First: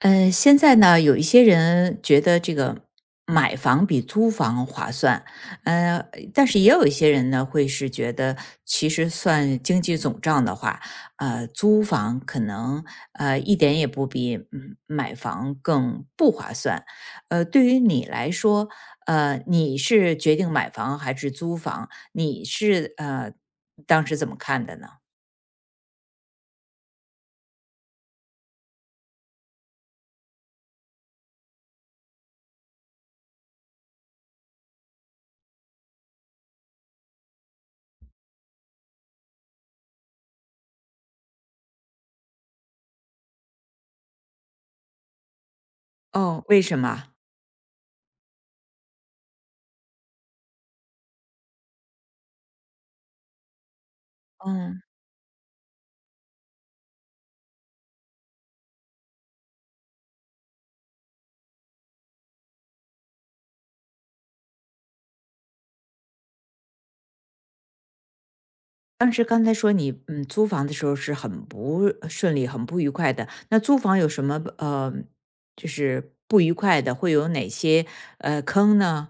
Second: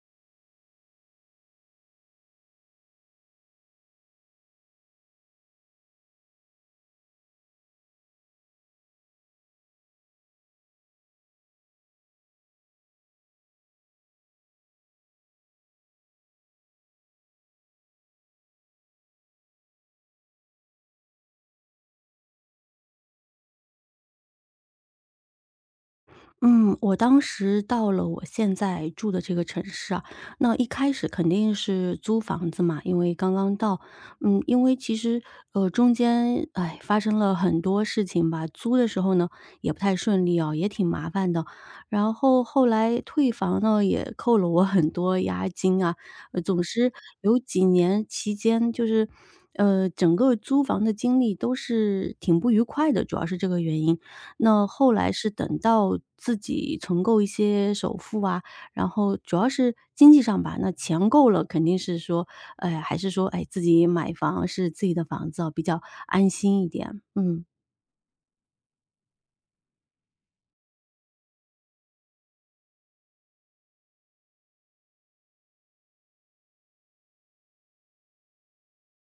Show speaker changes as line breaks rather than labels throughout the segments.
现在呢，有一些人觉得这个买房比租房划算，呃，但是也有一些人呢，会是觉得其实算经济总账的话，租房可能一点也不比买房更不划算。对于你来说，你是决定买房还是租房？你是当时怎么看的呢？
嗯，我当时到了我现在住的这个城市啊，那一开始肯定是租房子嘛，因为刚刚到。其实，中间，哎，发生了很多事情吧，租的时候呢，也不太顺利哦，也挺麻烦的。然后后来退房呢，也扣了我很多押金啊，
哦，
总
为什
之
么？
有几年期间就是。整个租房的经历都是挺不愉快的，主要是这个原因。那
嗯。
后来是等到自己存够一些首付啊，然后主要是经济上吧，那钱够了，肯定是说，哎，还是说，哎，自己买房是自己的房子啊，比较安心一点。嗯。
当时刚才说你，租房的时候是很不顺利、很不愉快的。那租房有什么就是不愉快的，会有哪些坑呢？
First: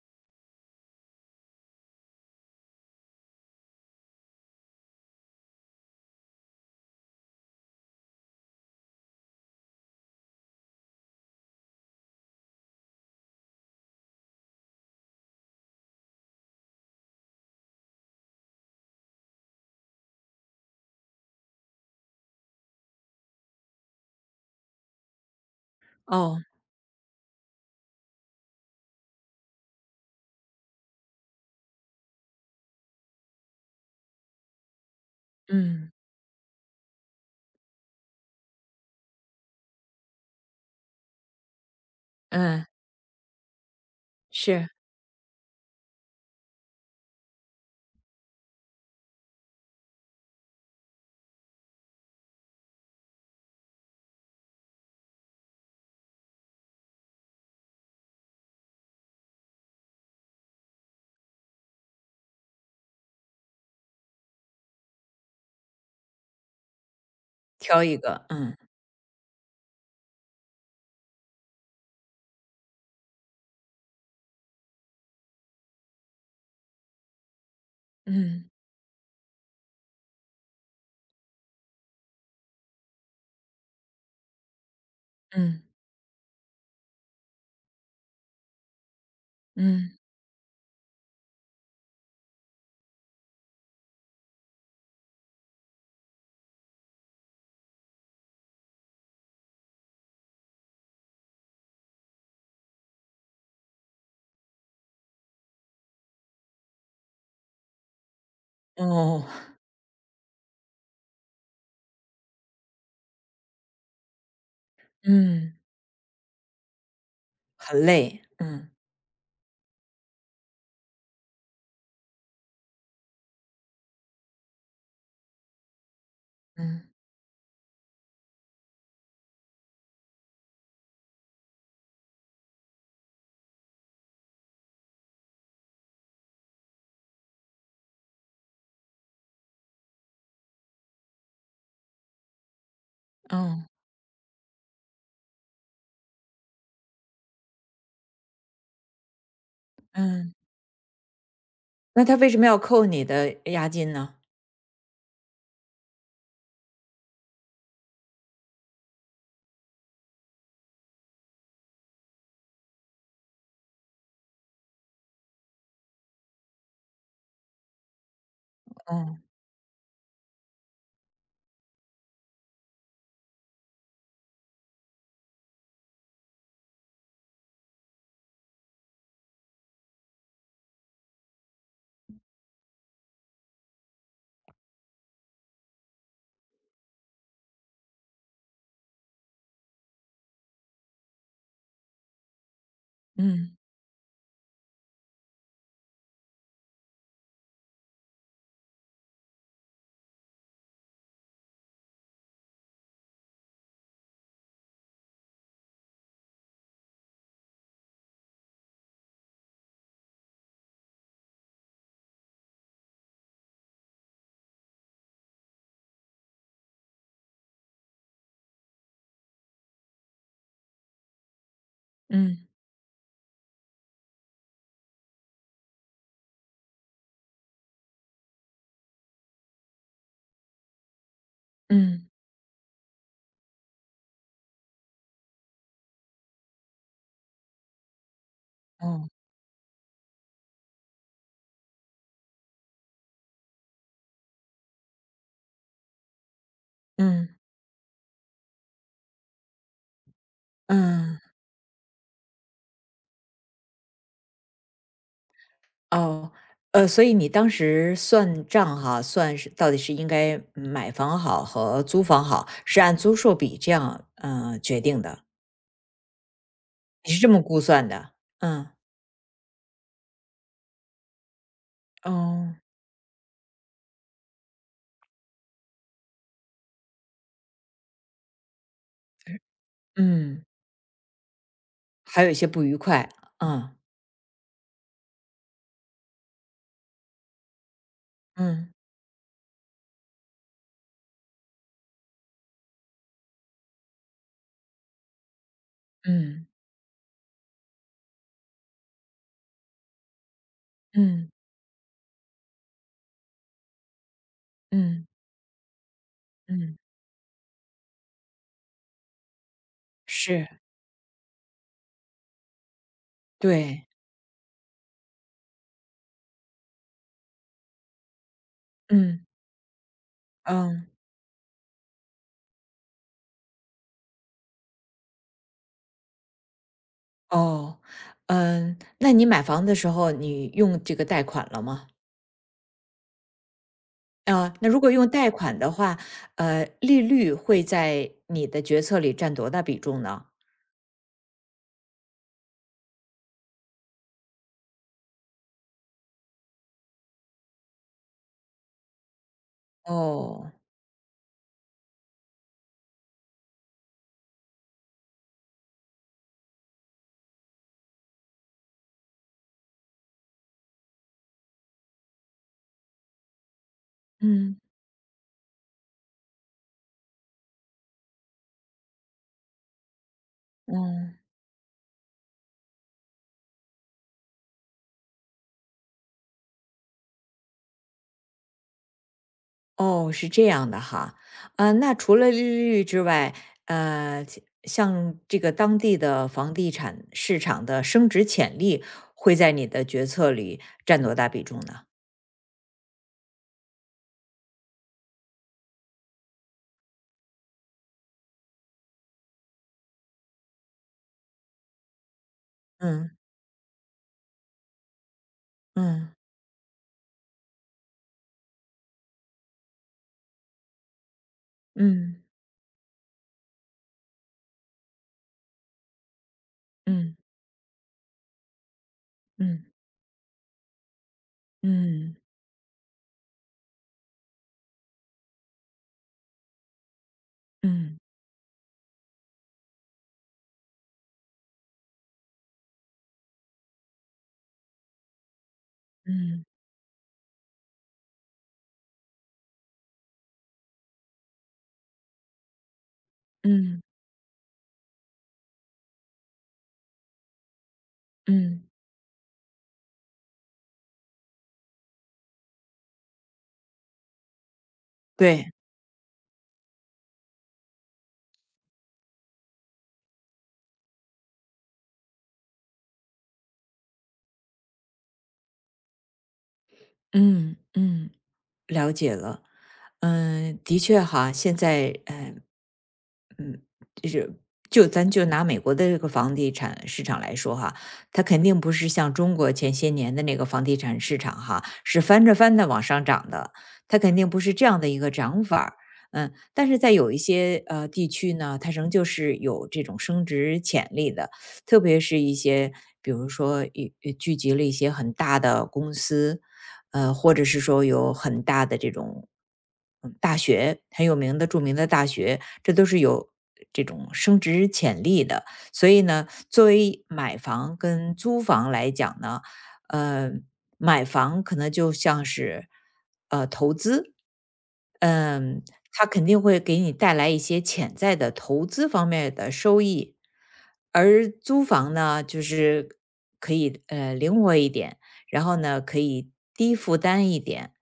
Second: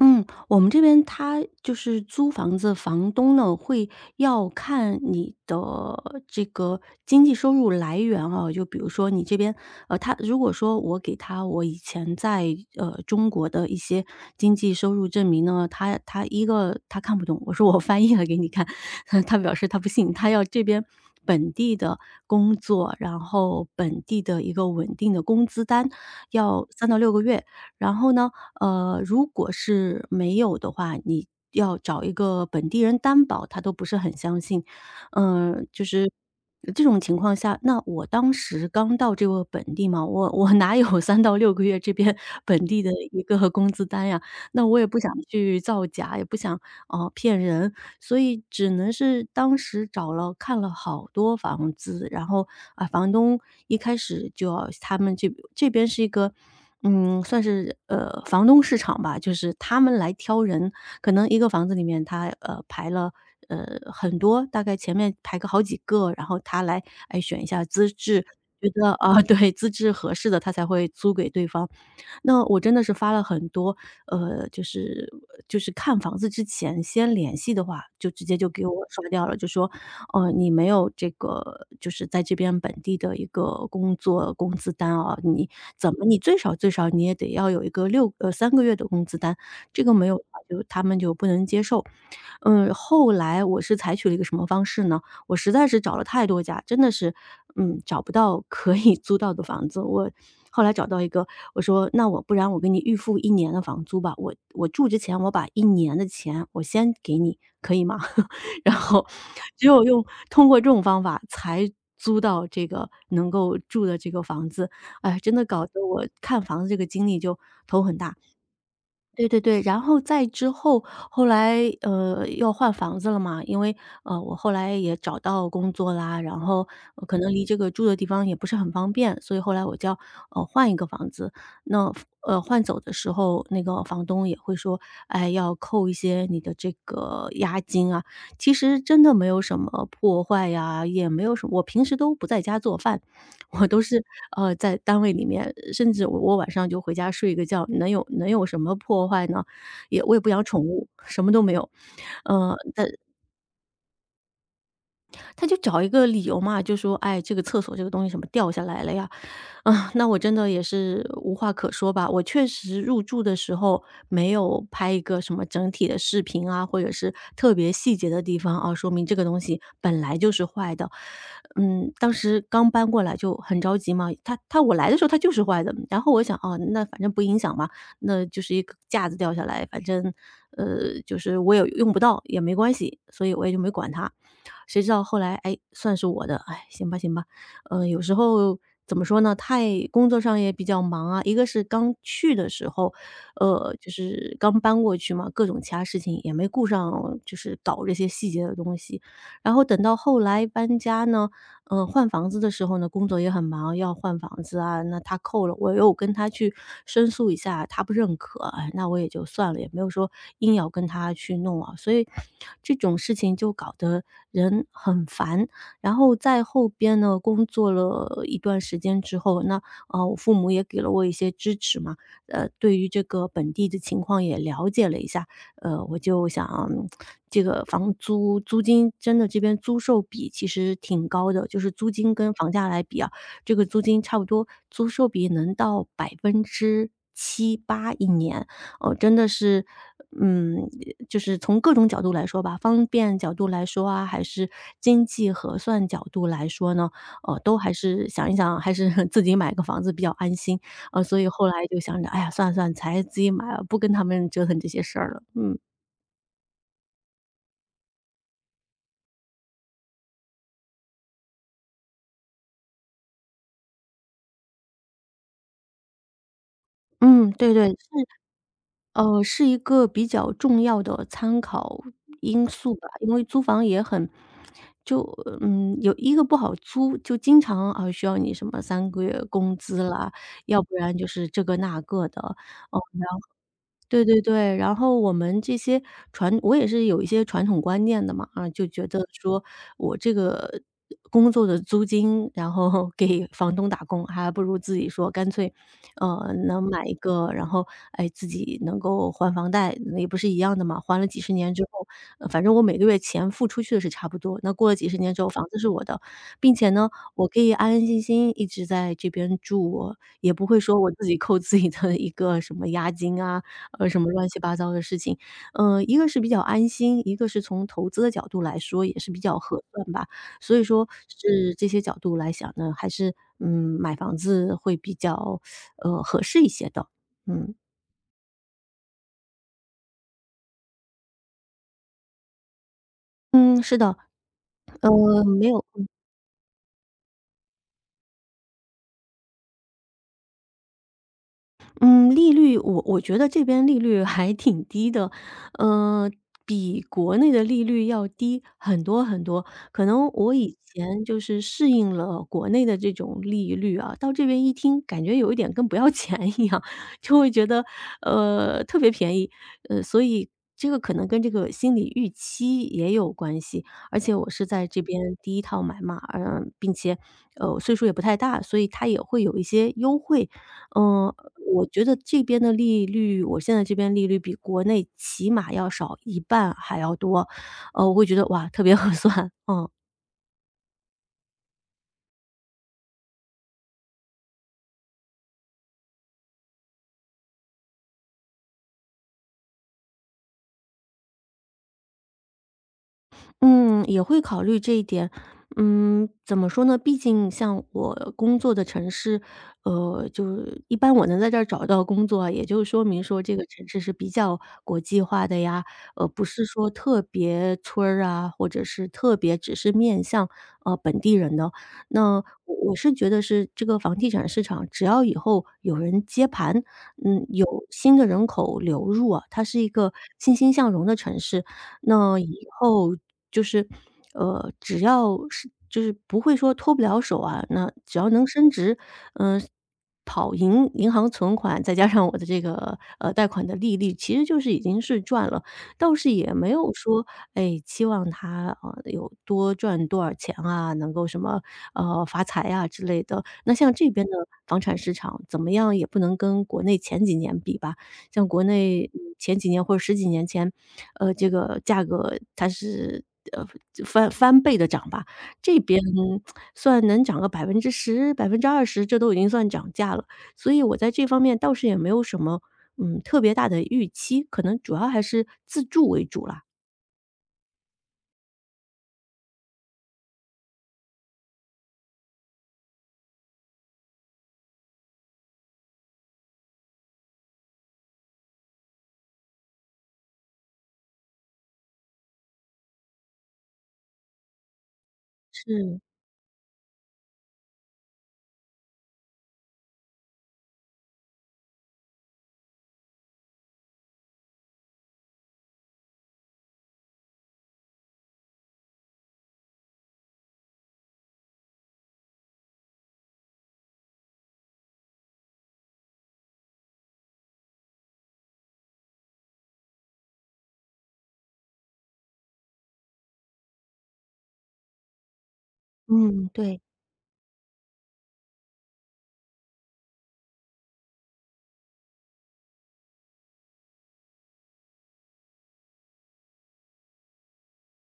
嗯，我们这边他就是租房子，房东呢会要看你的这个经济收入来源啊，就比如说你这边，呃，他如果说我给他我以前在中国的一些经济收入证明呢，他一个他看不懂，我说我翻译了给你看，他表示他不信，他要这边本地的工作，然后本地的一个稳定的工资单，
哦。
要三到六个月，然后呢，呃，如果是没有的话，你要找一个本地人担保，他都不是很相信。嗯，就
嗯
是这种情况下，那我当时刚到这个本地嘛，我哪有 三到六个月这边本
嗯。
地的一个工资单呀？那
是
我也不想去造假，也不想骗人，所以只能是当时找了看了好多房子，然后，啊，房东一开始就要他们这边是一个，嗯，算是，呃，房东市场吧，就是他们来挑人，可能一个房子里面他，呃，排了，呃，很多，大概前面排个好几个，然后他来，哎，选一下
挑
资
一
质，
个，嗯
觉得啊，对，资质合适的他才会租给对方。那我真的是发了很多，呃，就是看房子之前先联系的话，就直接就
嗯
给我刷掉了，就说，呃，你没有这个就是在这边本地的一个工作工资单啊，你
嗯
怎么你最少最少你也得要有一个三个月的工资单，这个
嗯。
没有的话就他们就不能接受。嗯，后来我是采取了一个什么方式呢？我实在是找了太多家，真的是，嗯，找不到可以租到的房子。我后来找到一个，我说："那我不然我给你预付一年的房租吧，我住之前我把一年的钱我先给你，可以吗？" 然后
哦。
只有用通过这种方法才租到这个能够住的这个房子，哎，真的
嗯。
搞得我看房子这个经历就
很
头很大。
累，嗯
对对对，然后再之后，后来，呃，要换房子了嘛，因为，呃，我后来也找到工作啦，然后，
嗯。
呃可能离这个住的地方也不是很方便，所以后来我就要，呃，换一个房子。那，呃，换走的时候，那个房东也会说，哎，要扣一些你的这个押金啊。其实真的没有什么破坏呀，也没有什么我平时都不在家做饭，
哦。
我都是，呃，在单位里面，甚至我晚上就回家睡一个觉，能有什么破坏呢？我也不
嗯。
养宠物，什么都没有。
那他为什么
呃，
要
他
扣你的押金呢？
他就找一个理由嘛，就说："哎，这个厕所这个东西什么掉下来了呀，啊，那我真的也是无话可说吧。我确实入住的时候没有拍一个什么整体的视频啊，或者是特别细节的地方啊，说明这
哦。
个东西本来就是坏的。嗯，当时刚搬过来就很着急嘛，他我来的时候他就是坏的，然后我想哦，那反正不影响嘛，那就是一个架子掉下来，反正就是我也用不到也没关系，所以我也就没管它。谁知道后来，哎，算是我的，哎，行吧行吧。嗯，有时候怎么说呢，太工作上也比较忙啊，一个是刚去的时候，
嗯
呃，就是刚搬过去嘛，各种其他事情也没顾上，就是搞这些细节的东西。然后等到后来搬家呢，呃，换房子的时候呢，工作也很忙，要换房子啊，那他扣了，我又跟他去申诉一下，他不认可，哎，那我也就算了，也没有说硬要跟他去弄啊，所以这种事情就搞得人很烦。然后在后边呢，工作了一段时间之后，那呃，我父母也给了我一些支持嘛，
嗯
呃，对于这个本地的情况也了解了一下。呃，我就想这个房租租金真的这边租售比其实挺高的，就是租
嗯。
金跟房价来比啊，这个租金差不多租售比能到百分之七八一年，哦，
哦。
真的是，嗯，就是从各种角度来说吧，方便角度来说啊，还是经济核算角度来说呢，
嗯
呃，都还是想一想，还是 自己买个房子比较安心。啊，所
嗯。
以后来就想着，哎呀，算了算了，才自己买了，不跟他们折腾这些事儿了。嗯。
哦，所以你当时算账哈，算是到底是应该买房好和租房好，是按租售比这样决定的，你是这
嗯，
么
对
估
对，
算
是
的？嗯。
呃，是一个比较重要的参考因
哦。
素吧。因为租房也很就嗯，有一个不好租，就经常啊需要你什么三个月工资啦，
嗯。
要不然就是这个那个的，
还有一些不愉
哦。
快，嗯
对对对，然后我们这些我也是有一些传统观念的嘛，啊，就
嗯
觉得说我这个工作的租金，然后 给房东打工，还不如自己说干脆，呃，
嗯
能买一个，然后哎自己能够还房贷，那也不是一样的嘛，还了几
嗯
十年之后，呃反正我每个月钱付出去的是差不多，那过了几十
嗯
年之后，房子是我的，并且
嗯。
呢，我可以安安心心一直在这边住，我也不会
是。
说我自己扣自己的一个什么押金啊，
对。
呃，什么乱七八糟的事情。呃，一个是比较安心，一个是从投资的角度来说也是比
嗯
较合算吧。所以
嗯。
说是这些角度来想呢，还是，嗯，买房子会比较，呃，合适一些的。嗯，
哦。嗯。那你买房的时候，你用这个贷款了吗？
嗯，是的，
啊，那如果用
呃，
贷
没
款
有
的话，利率会在你的决策里占多大比重呢？
嗯，利率我觉得这边利率还挺低的，呃，比国内的利率要低很多很多。可能我
哦。
以前就是适应了国内的这种利率啊，到这边一听，感觉有一点跟不要钱一样，就会觉得呃特别便宜，呃，所以这个可能跟这个心理预期也有关系。而且我是
嗯
在这边第一套买嘛，嗯、并且呃岁数也不太大，所以它也会有一些优惠。嗯、
嗯。
我觉得这边的利率我现在这边利率比国内起码要少一半还要多，呃，我会觉得哇，特别 合算，嗯。
哦，是这样的哈。啊，那除了利率之外，其像这个当地的房地产市场的升值潜力，会在你的决策里占多大比重呢？
嗯，也会考虑这一点。嗯，怎么说呢？毕竟像我工作的城市，呃，就是一般我能在这儿找到工作啊，也就说明
嗯
说这个城市是比较国际化的呀，呃，
嗯
不是说特别村儿啊，或者是特别只是面向呃本地人的。那我
嗯
我是觉得是这个房地产市场，只要以后有人接盘，
嗯
有新的人口流入啊，它是
嗯
一个欣欣向荣的城市。
嗯
那以后就是，只要是就是不会说脱不了手啊，那只
嗯
要能升值，嗯、跑银行存款，再加上我的这个贷款的利率，其实就是已经是赚了。倒是也
嗯
没有说哎期望他有多赚多少钱啊，能够什么发财啊之类的。那像
嗯
这边的房产市场怎么样，也不能跟国内前几年比吧。像国
嗯。
内前几年或者十几年前，这个价格它是呃翻翻倍的涨吧。
对。
这边 算能涨个百分之十、20%，这都已经算涨价了。所以我在这方面倒是也没有什么，特别大的预期，可能主要还是自助为主啦。
嗯嗯。了解了。嗯，的确哈，现在，嗯，就是就咱就拿美国的这个房地产市场来说哈，它肯定不是像中国前些年的那个房地产市场哈，是翻着翻的往上涨的，它肯定不是这样的一个涨法儿。
是，
嗯，但是在有一些地区呢，它仍旧是有这种升值潜力的，特别是一些比如说一聚集了一些很大的公司，或者是说有很大的这种大学很有名的著名的大学，这都是有这种升值潜力的。所以呢，作为买房跟租房来讲呢，呃，买房可能就像是投资，嗯，它肯
嗯，
定会
对，
给你带来一些潜在的投资方面的收益，而租房呢，就是可以灵活一点。然后呢，可以低负担一点，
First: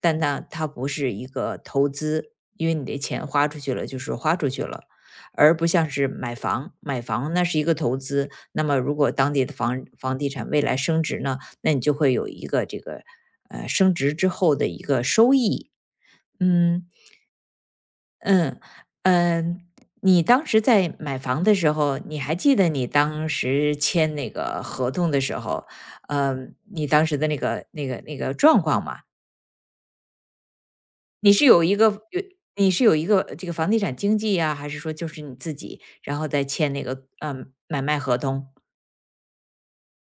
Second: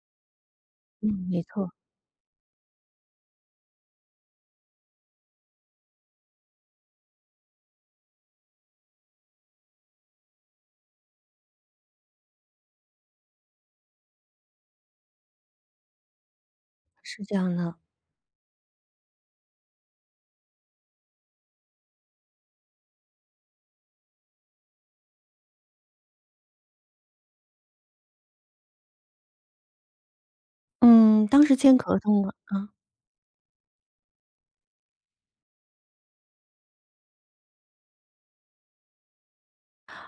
但呢，它不是
嗯，
一
没
个
错，
投资，因为你的钱花出去了就是花出去了，而不像是买房，买房那是一个投资。那么如果当地的房地产未来升值呢，那你就会有一个这个升值之后的一个收益。嗯。
是这样的。
嗯。嗯。你当时在买房的时候，你还记得你当时签那个合同的时候，你当时的那个状况吗？
嗯，
你
当
是
时
有
签
一个
合
有
同了
你是有一个这个房地产经纪呀，还是说就是你自己，然后再签那个，买卖合同？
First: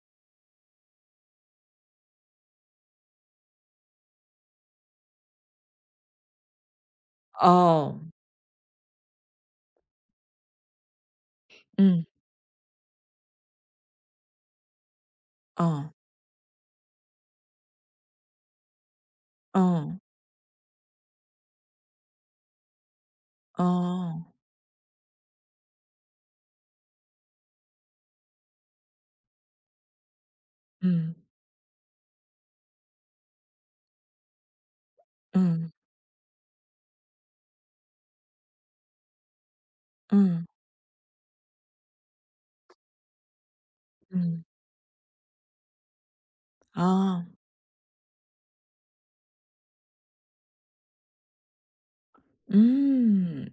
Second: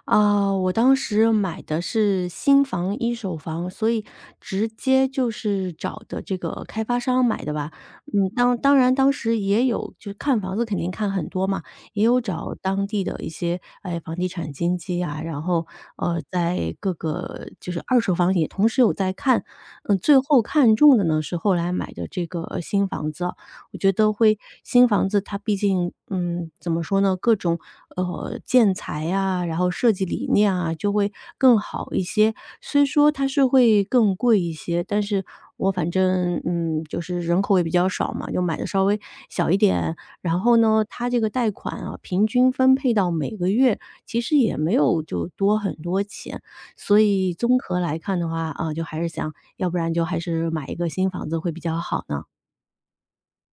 啊。我当时买的是新房一手房，所以直接就是找的这个开发商买的吧。
哦。
当然当时也有，就看房子肯定看很多嘛，也
嗯。
有找当地的一些，哎，房地产经纪啊，然后，
哦。
在各个就是二手房也同时有在看。
哦。
最后看中的呢，是后来买的这个新房子啊。我觉得
哦。
新房子它毕竟，怎么说呢，各种，建材呀，然后设计理念啊，就会
嗯。
更好一些。虽说它是会更贵一些，但是
嗯。
我反正，就是人口也比较少嘛，就买的稍微小一点。然
嗯。
后呢，它这个贷款啊，平均分配到每个月，其实
嗯。
也没有就多很多钱。所
哦。
以综合来看的话，啊，就还是想要不然就还是买一个新房子会比较好呢。
嗯。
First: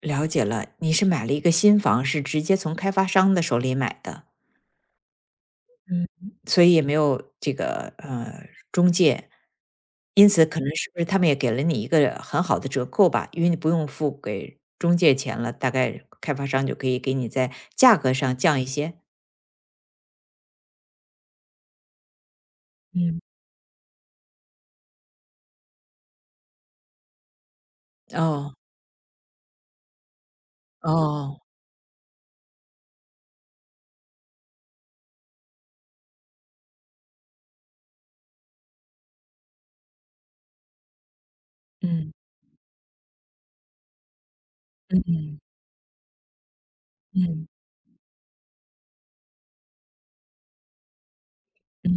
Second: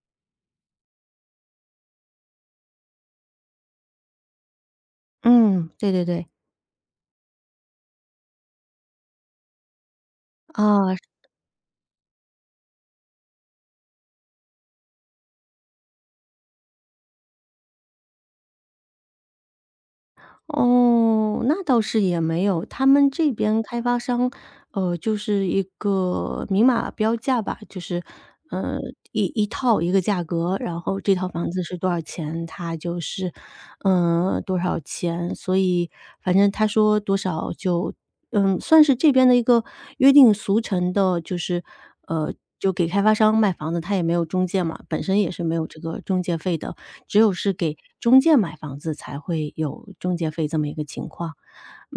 了解了，你是买了一个新房，是直接从开发商的手里买的。
嗯，对对
嗯。
对。
所以也没有这个中介，因此可能是
啊，
不是他们也给了你一个很好的折扣吧？因为你不用付给中介钱了，大概开发商就可以给你在价格上降一些。
哦，那倒是也没有。他们
嗯。
这边开发商，就是一个明码标价吧。就是，
哦
呃，一套一个价格，然后这套
哦。
房子是多少钱，它就是，多少钱。所以反正他说多少就，算是这边的一个约定俗成的，就是，
嗯
呃，就给开发商卖房子，他也没有中介嘛，本身也是没有这个中介费的。只
嗯
有是
嗯
给中介买房子才会有中介费这么一个情况。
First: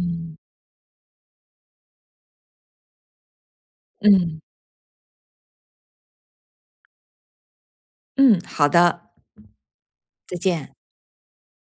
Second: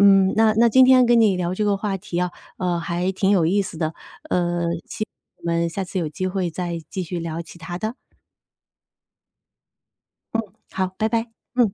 那今天跟你聊这个话题啊，还挺有意思的。
嗯
呃，希我们下次有机会再继续聊其他的。
嗯好的，再见。
好，拜拜，嗯。